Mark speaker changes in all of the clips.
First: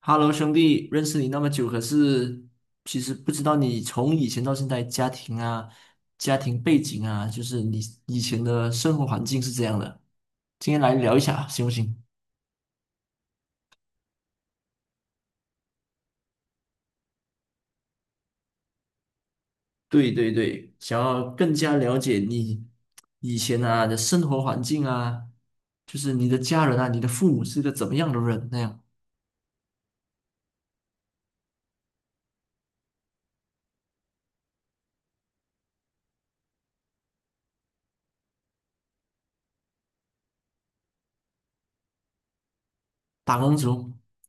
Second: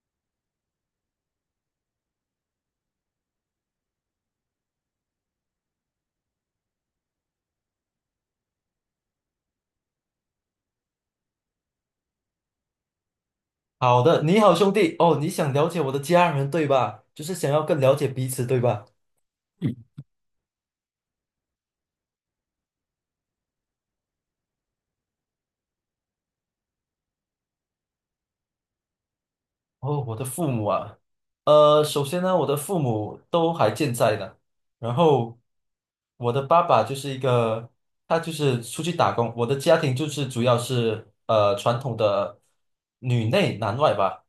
Speaker 1: Hello，兄弟，认识你那么久，可是其实不知道你从以前到现在家庭啊、家庭背景啊，就是你以前的生活环境是这样的。今天来聊一下，行不行？
Speaker 2: 好的，你好兄弟哦，你想了解我的家人对吧？就是想要更了解彼此对吧？
Speaker 1: 对对对，想要更加了解你以前啊的生活环境啊，就是你的家人啊，你的父母是个怎么样的人那样？
Speaker 2: 哦，我的父母啊，首先呢，我的父母都还健在的，然后我的爸爸就是一个，他就是出去打工，我的家庭就是主要是传统的女
Speaker 1: 打工
Speaker 2: 内男
Speaker 1: 族。
Speaker 2: 外吧，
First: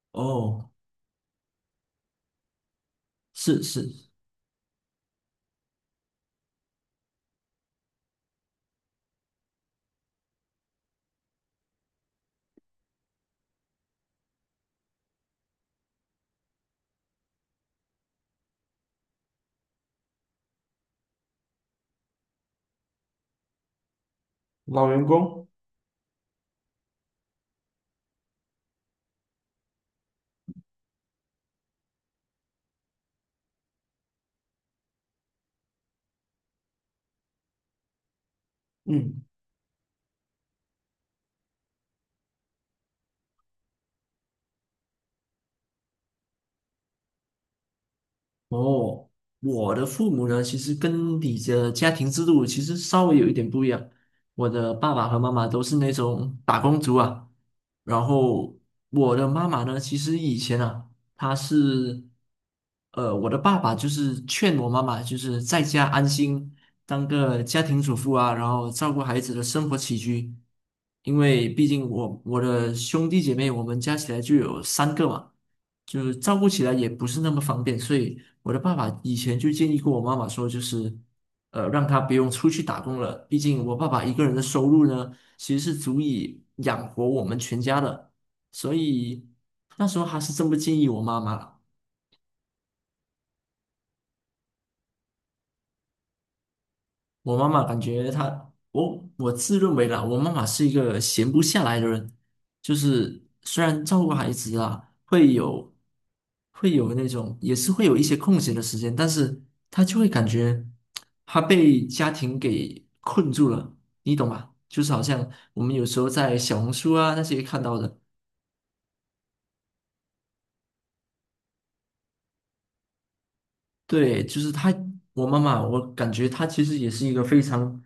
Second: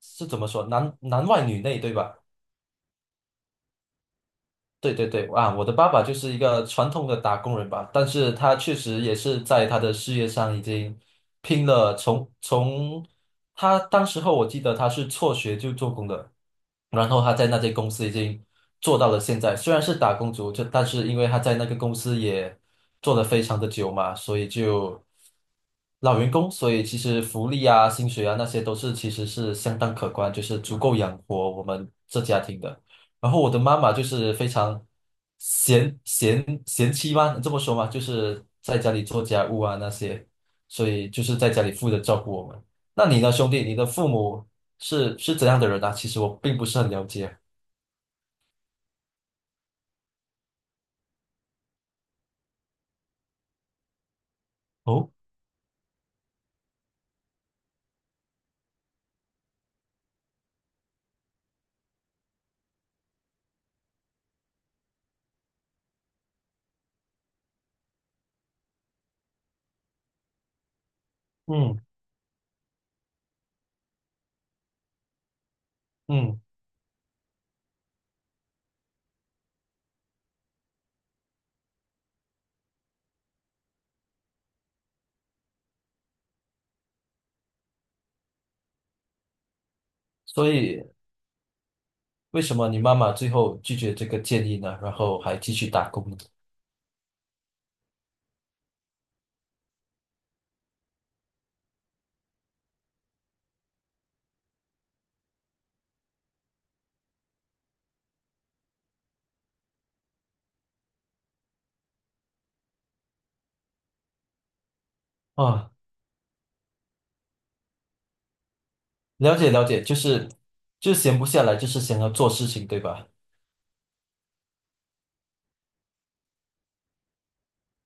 Speaker 2: 是怎么说？
Speaker 1: 哦，
Speaker 2: 男男外女内对吧？
Speaker 1: 是是。
Speaker 2: 对对对，啊，我的爸爸就是一个传统的打工人吧，但是他确实也是在他的事业上已经拼了从他当时候我记得他是辍学就做工的，然后他在那间公司已经做到了现在，虽然是打工族，就但是因为他在那个公司也做得非常的久嘛，所以
Speaker 1: 老
Speaker 2: 就
Speaker 1: 员工。
Speaker 2: 老员工，所以其实福利啊、薪水啊那些都是其实是相当可观，就是足够养活我们这家庭的。然后我的妈妈就是非常贤妻吗？这么说吗？就是在家里做
Speaker 1: 嗯。
Speaker 2: 家务啊那些，所以就是在家里负责照顾我们。那你呢，兄弟？你的父母是怎样的人啊？其实我并不是很了解。
Speaker 1: 哦，我的父母呢，其实跟你的家庭制度其实稍微有一点不一样。我的爸爸
Speaker 2: 哦，
Speaker 1: 和妈妈都是那种打工族啊，然后我的妈妈呢，其实以前啊，她是，我的爸爸就是劝我妈妈，就是在家安心当个家庭主妇啊，然后照顾孩子的生活起居，因为毕
Speaker 2: 嗯
Speaker 1: 竟我的兄弟姐妹，我们加起来就有三个嘛。就是照
Speaker 2: 嗯，
Speaker 1: 顾起来也不是那么方便，所以我的爸爸以前就建议过我妈妈说，就是让她不用出去打工了，毕竟我爸爸一个人的收入呢，其实是足以养活我们全家的，所以那时候还是这
Speaker 2: 所
Speaker 1: 么建
Speaker 2: 以
Speaker 1: 议我妈妈了。
Speaker 2: 为什么你妈妈最后拒绝这个建议呢？然后还继续打工呢？
Speaker 1: 我妈妈感觉她，我自认为啦，我妈妈是一个闲不下来的人，就是虽然照顾孩子啊，会有那种，也是会有一些空闲的时间，但是她就会感觉她被家庭给困住了，你懂吗？就是好像我
Speaker 2: 啊，
Speaker 1: 们有时候在小红书啊那些看到的。
Speaker 2: 了解了解，就是就闲不下来，就是想要做事情，对吧？
Speaker 1: 对，就是他，我妈妈，我感觉她其实也是一个非常，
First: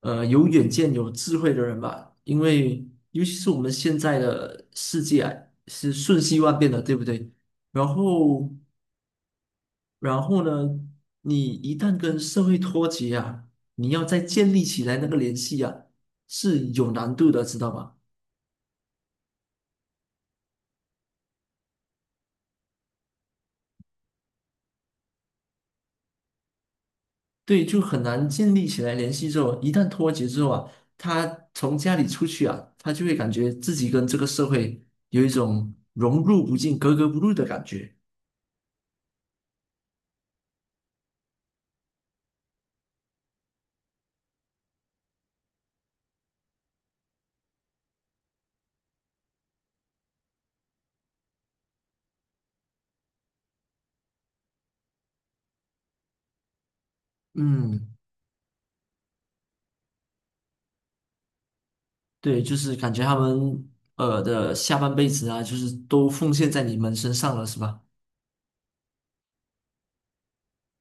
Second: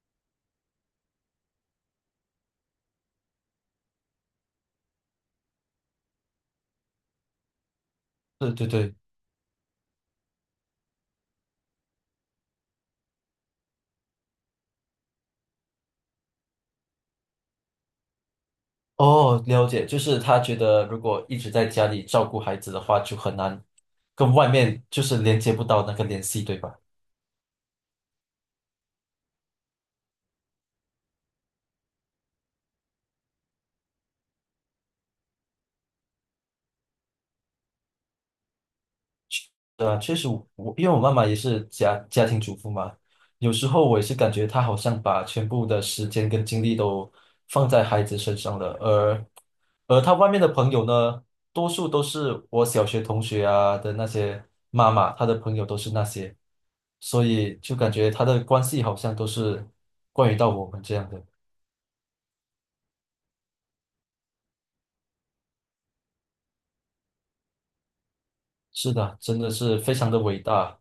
Speaker 1: 有远见、有智慧的人吧。因为尤其是我们现在的世界啊，是瞬息万变的，对不对？然后，
Speaker 2: 对对对。
Speaker 1: 然后呢，你一旦跟社会脱节啊，你要再建立起来那个联系啊，是有难度的，知道吗？
Speaker 2: 哦，了解，就是他觉得如果一直在家里照顾孩子的话，就很难跟外面就是连接不到那个联系，对吧？
Speaker 1: 对，就很难建立起来联系之后，一旦脱节之后啊，他从家里出去啊，他就会感觉自己跟这个社会有一种融入不进、格格不入的感觉。
Speaker 2: 对啊，确实我，我因为我妈妈也是家庭主妇嘛，有时候我也是感觉她好像把全部的时间跟精力都放在孩子身上了，而她外面的朋友呢，多数都是我小学同学啊的那些妈妈，她的朋友都是那些，所以就
Speaker 1: 嗯。
Speaker 2: 感觉她的关系好像都是关于到我们这样的。
Speaker 1: 对，就是感觉他们的下半辈子啊，就是都奉献在你们身上了，是吧？
Speaker 2: 是的，真的是非常的伟大。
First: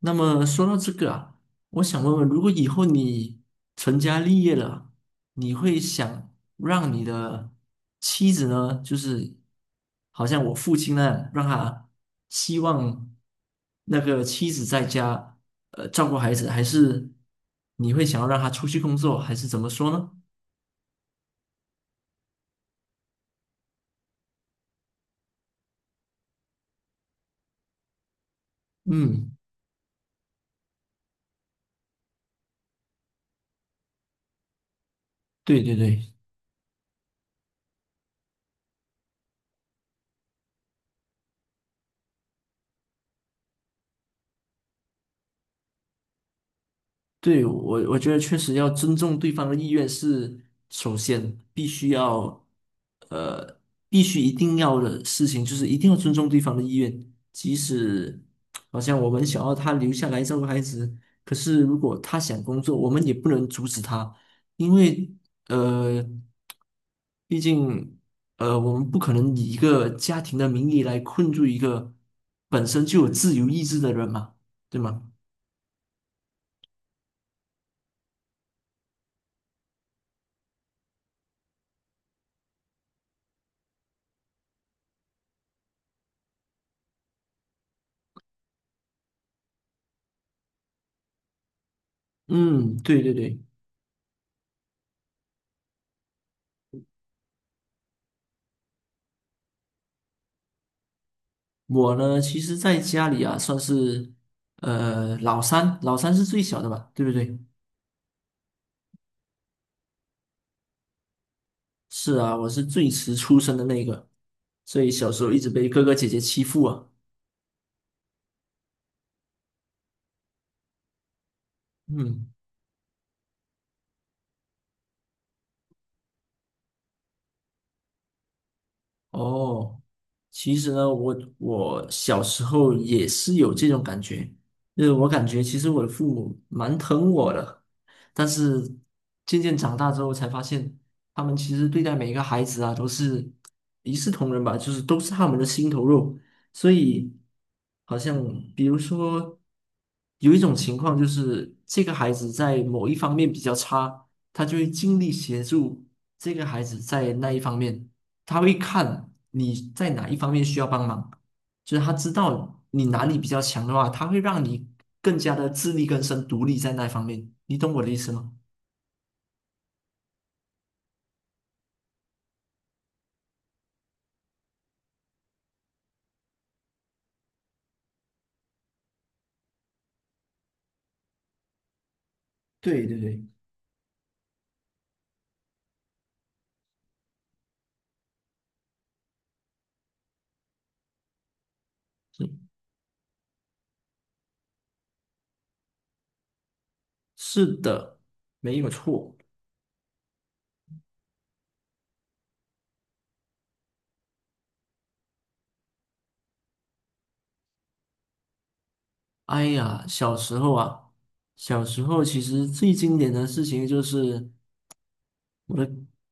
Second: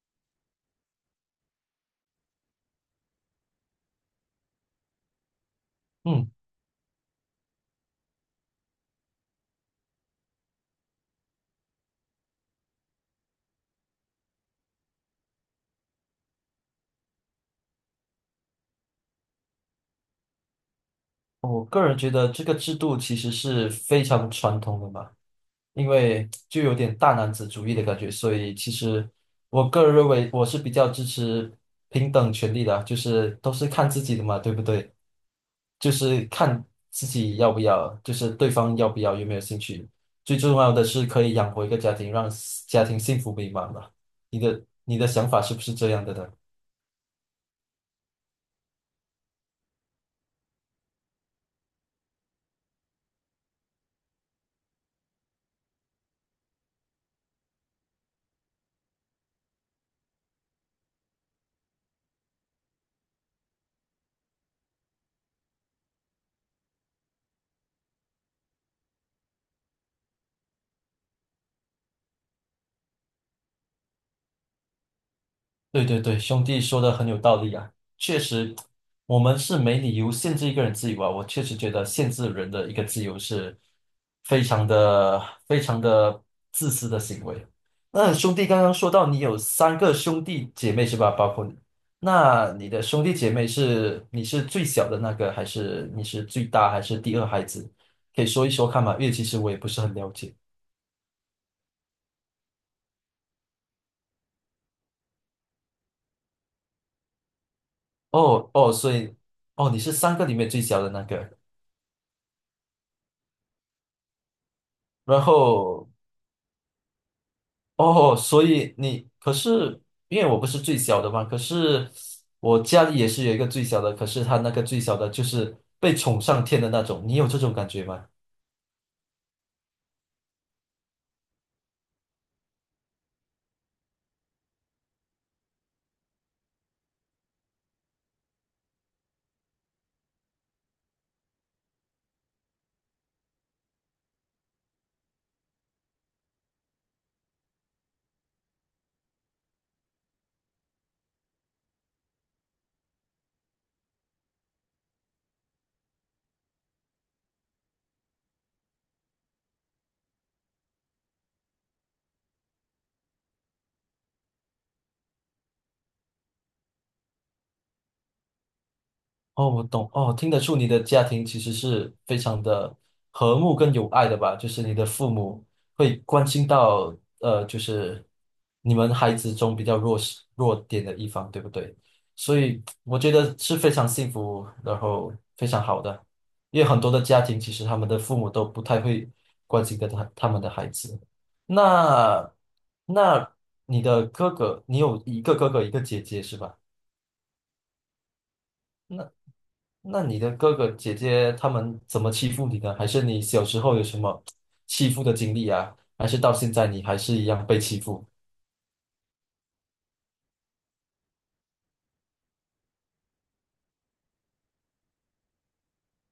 Speaker 1: 那么说到这个啊，我想问问，如果以后你成家立业了，你会
Speaker 2: 嗯，
Speaker 1: 想让你的妻子呢，就是好像我父亲那样，让他希望那个妻子在家照顾孩子，还是你会想要让他出去工作，还是怎么说呢？
Speaker 2: 我个人觉得这个制度其实是非常传统的嘛，因为就有点大男子主义的感觉，所以其实
Speaker 1: 嗯，
Speaker 2: 我个人认为我是比较支持平等权利的啊，就是都是看自己的嘛，对不对？
Speaker 1: 对对
Speaker 2: 就
Speaker 1: 对。
Speaker 2: 是看自己要不要，就是对方要不要，有没有兴趣。最重要的是可以养活一个家庭，让家庭幸福美满嘛。你的想法是不是这样的呢？
Speaker 1: 对，我觉得确实要尊重对方的意愿是首先必须要，呃，必须一定要的事情就是一定要尊重对方的意愿，即使好像我们想要他留下来照顾孩子，可是如果他想工作，我们也不能阻止他，因为呃，毕竟我们不可能以一个家庭的名义来困住一个本身就有自由意志的人嘛，对吗？
Speaker 2: 对对对，兄弟说的很有道理啊，确实，我们是没理由限制一个人自由啊。我确实觉得限制人的一个自由是非常的自私的行为。那兄弟刚刚说到你有三个兄弟姐妹是吧？包括你，那你
Speaker 1: 嗯，
Speaker 2: 的
Speaker 1: 对
Speaker 2: 兄弟
Speaker 1: 对
Speaker 2: 姐
Speaker 1: 对。
Speaker 2: 妹是你是最小的那个，还是你是最大，还是第二孩子？可以说一说看嘛，因为其实我也不是很了解。
Speaker 1: 我呢，其实在家里啊，算是老三，老三是最小的吧，对不对？
Speaker 2: 哦哦，所以哦，你是三个里面最小的那个。
Speaker 1: 是啊，我是最迟出生的那个，所以小
Speaker 2: 然
Speaker 1: 时候一直被哥
Speaker 2: 后
Speaker 1: 哥姐姐欺负啊。
Speaker 2: 哦，所以你可是因为我不是最小的嘛，可是
Speaker 1: 嗯。
Speaker 2: 我家里也是有一个最小的，可是他那个最小的就是被宠上天的那种，你有这种感觉吗？
Speaker 1: 哦，其实呢，我小时候也是有这种感觉，就是我感觉其实我的父母蛮疼我的，但是渐渐长大之后才发现，他们其实对待每一个孩子啊都是一视同仁吧，就是都是他们的心头肉，所以好像比如说有一种情况就是这个孩子在某一方面比较差，他就会尽力协助这个孩子在那一方面。他会看你在哪一方面需要帮忙，就是他知道你哪里比较强的话，他会让你更加的自力更生、独立在那方面。你懂我的意思吗？
Speaker 2: 哦，我懂哦，听得出你的家庭其实是非常的和睦跟友爱的吧？就是你的父母会关心到就是你们孩子中比较弱势弱点的一方，对不对？所以
Speaker 1: 对对
Speaker 2: 我觉
Speaker 1: 对，
Speaker 2: 得是非常幸福，然后非常好的，因为很多的家庭其实他们的父母都不太会关心跟他们的孩子。那那你的哥哥，你有一个哥哥一个姐姐是吧？
Speaker 1: 是的，没有错。
Speaker 2: 那你的哥哥姐姐他们怎么欺负你的？还是你小时候有什么欺负的经历啊？还是到现在你还是一样被欺负？
Speaker 1: 哎呀，小时候啊，小时候其实最经典的事情就是。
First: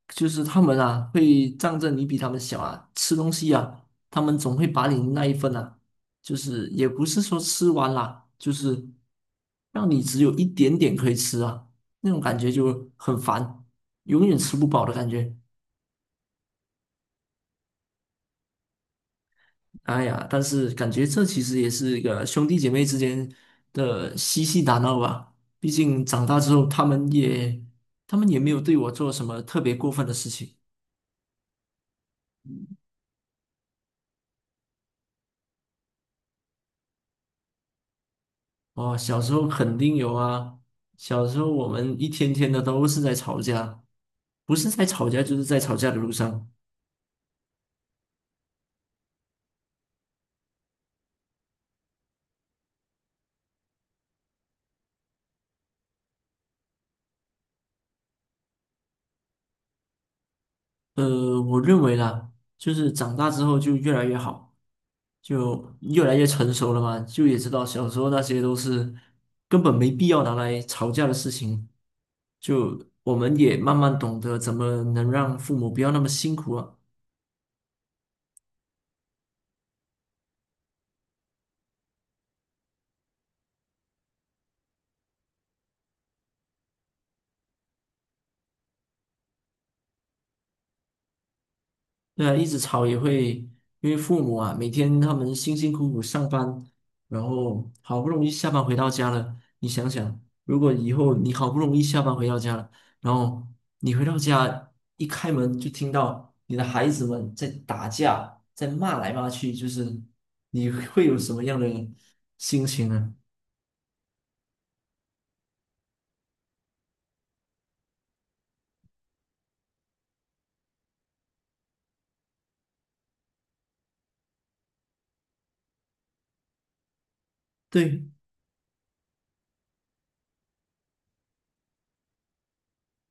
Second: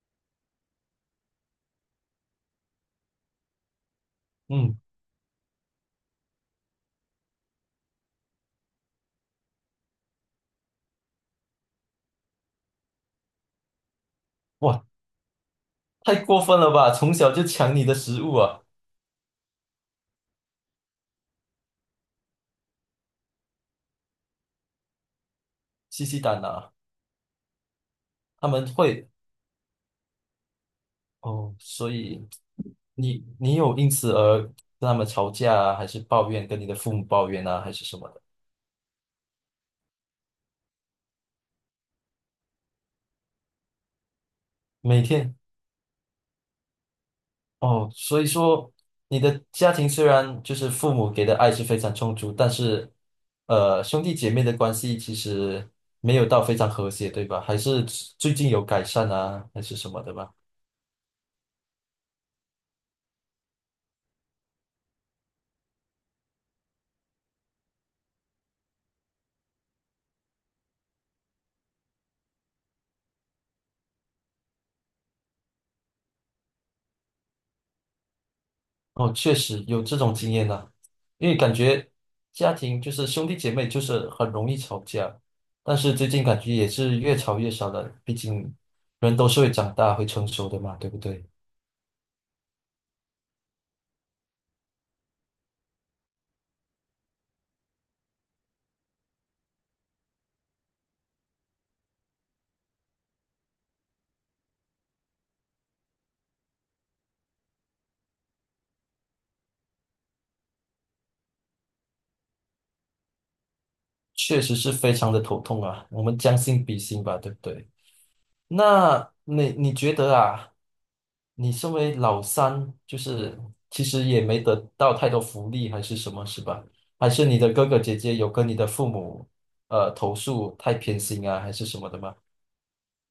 Speaker 1: 就是他们啊，会仗着你比他们小啊，吃东西啊，他们总会
Speaker 2: 嗯，
Speaker 1: 把你那一份啊，就是也不是说吃完啦，就是让你只有一点点可以吃啊，那种感觉就很烦，永远吃不饱
Speaker 2: 哇，
Speaker 1: 的感觉。
Speaker 2: 太过分了吧！从小就抢你的食物啊，
Speaker 1: 哎呀，但是感觉这其实也是一个兄弟姐妹之间的嬉戏打闹吧。毕竟
Speaker 2: 吸吸
Speaker 1: 长大
Speaker 2: 胆
Speaker 1: 之后，
Speaker 2: 啊！
Speaker 1: 他们也
Speaker 2: 他
Speaker 1: 没有
Speaker 2: 们
Speaker 1: 对我
Speaker 2: 会
Speaker 1: 做什么特别过分的事情。
Speaker 2: 哦，所以你你有因此而跟他们吵架啊，还是抱怨跟你的父母抱怨啊，还是什么的？
Speaker 1: 哦，小时候肯定有啊。小时候我们一天天的都是在吵架，不是在
Speaker 2: 每
Speaker 1: 吵架
Speaker 2: 天
Speaker 1: 就是在吵架的路上。
Speaker 2: 哦，所以说你的家庭虽然就是父母给的爱是非常充足，但是兄弟姐妹的关系其实没有到非常和谐，对吧？还是最近有改善啊，还是什么的吧？
Speaker 1: 我认为啦，就是长大之后就越来越好，就越来越成熟了嘛，就也知道小时候那些都是根本没必要拿来吵架的事情。就我们也慢慢懂得怎么能让父母不要那么辛苦啊。
Speaker 2: 哦，确实有这种经验呢，因为感觉家庭就是兄弟姐妹就是很容易吵架，但是最近感觉也是越吵越少了，毕竟人都是会长大会成熟的嘛，对不对？
Speaker 1: 对啊，一直吵也会，因为父母啊，每天他们辛辛苦苦上班，然后好不容易下班回到家了，你想想，如果以后你好不容易下班回到家了，然后你回到家一开门就听到你的孩子们在打架，在骂来骂去，就是你会有什么样的心情呢？
Speaker 2: 确实是非常的头痛啊，我们将心比心吧，对不对？那你你觉得啊，你身为老三，就是其实也没得到太多福利，还是什么，是吧？还是你的哥哥姐
Speaker 1: 对，
Speaker 2: 姐有跟你的父母投诉太偏心啊，还是什么的吗？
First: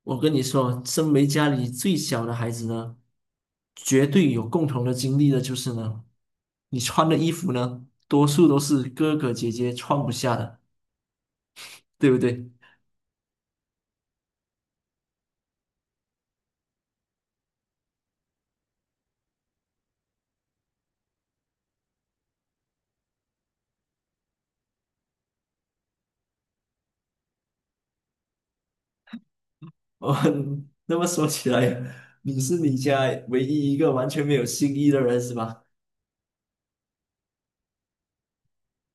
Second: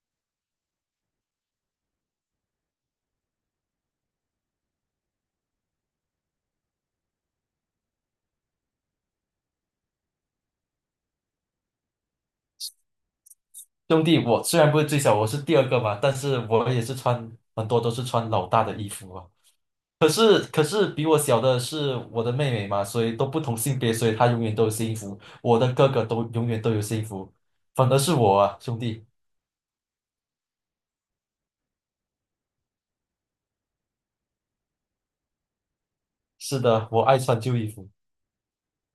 Speaker 1: 我跟你说，身为家里最小的孩子呢，绝对有共同的经历的就是呢，你穿的衣服呢，多数都是哥哥姐姐穿不下的，对不对？
Speaker 2: 兄弟，我虽然不是最小，我是第二个嘛，但是我也是穿很多都是穿老大的衣服啊。可是比我小的是我的妹妹嘛，所以都不同性别，所以她永远都有新衣服，我的哥哥都永远都有新衣服，反而是我啊，兄弟。
Speaker 1: 哦，那么说起来，你是你家唯一一个完全没有新衣的人是吧？
Speaker 2: 是的，我爱穿旧衣服。